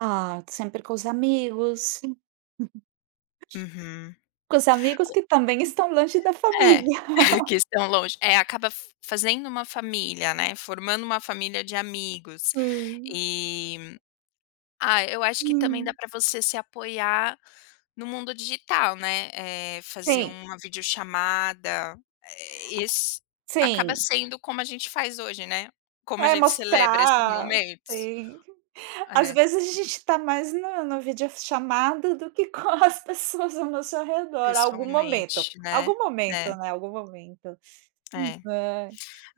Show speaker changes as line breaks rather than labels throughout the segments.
Ah, sempre com os amigos.
Uhum.
Com os amigos
Co
que também estão longe da
É,
família.
que estão longe. É, acaba f fazendo uma família, né, formando uma família de amigos.
Sim.
E, ah, eu acho que também dá
Hum.
pra você se apoiar no mundo digital, né. Eh, fazer
Tem.
uma videochamada. Esse acaba
Sim.
sendo como a gente faz hoje, né, como a
É
gente celebra esses
mostrar.
momentos.
Sim. Às
É.
vezes, a gente está mais na na videochamada do que com as pessoas ao nosso redor. Algum momento,
Pessoalmente, né.
algum momento,
É.
né, algum momento. [unintelligible]
É.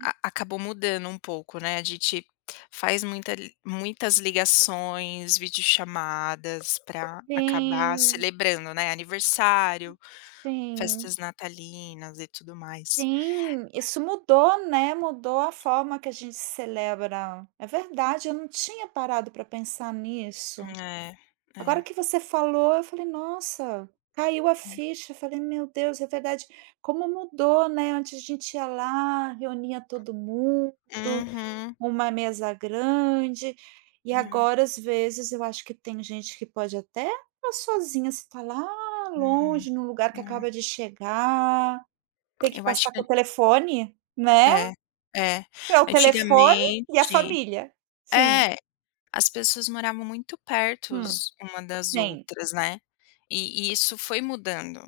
A acabou mudando um pouco, né, a gente faz muita li muitas ligações, videochamadas para acabar
Sim.
celebrando, né, aniversário,
Sim.
festas natalinas e tudo mais.
Sim. Isso mudou, né, mudou a forma que a gente celebra. É verdade, eu não tinha parado pra pensar nisso.
É,
Agora
é.
que você falou, eu falei: “Nossa "caiu a ficha, eu falei: “Meu Deus, é verdade. Como mudou, né, antes a gente ia lá, reunia todo mundo,
Uhum.
uma mesa grande". E
É.
agora, às vezes, eu acho que tem gente que pode até estar sozinha, você está lá
Uhum,
longe, em um lugar que
é.
acaba de chegar. Tem que
Eu acho
passar
que
com o telefone, né.
É, é.
É o telefone e a
Antigamente
família. Sim.
É, as pessoas moravam muito
Hum.
pertos uma das
Tem.
outras, né. E e isso foi mudando.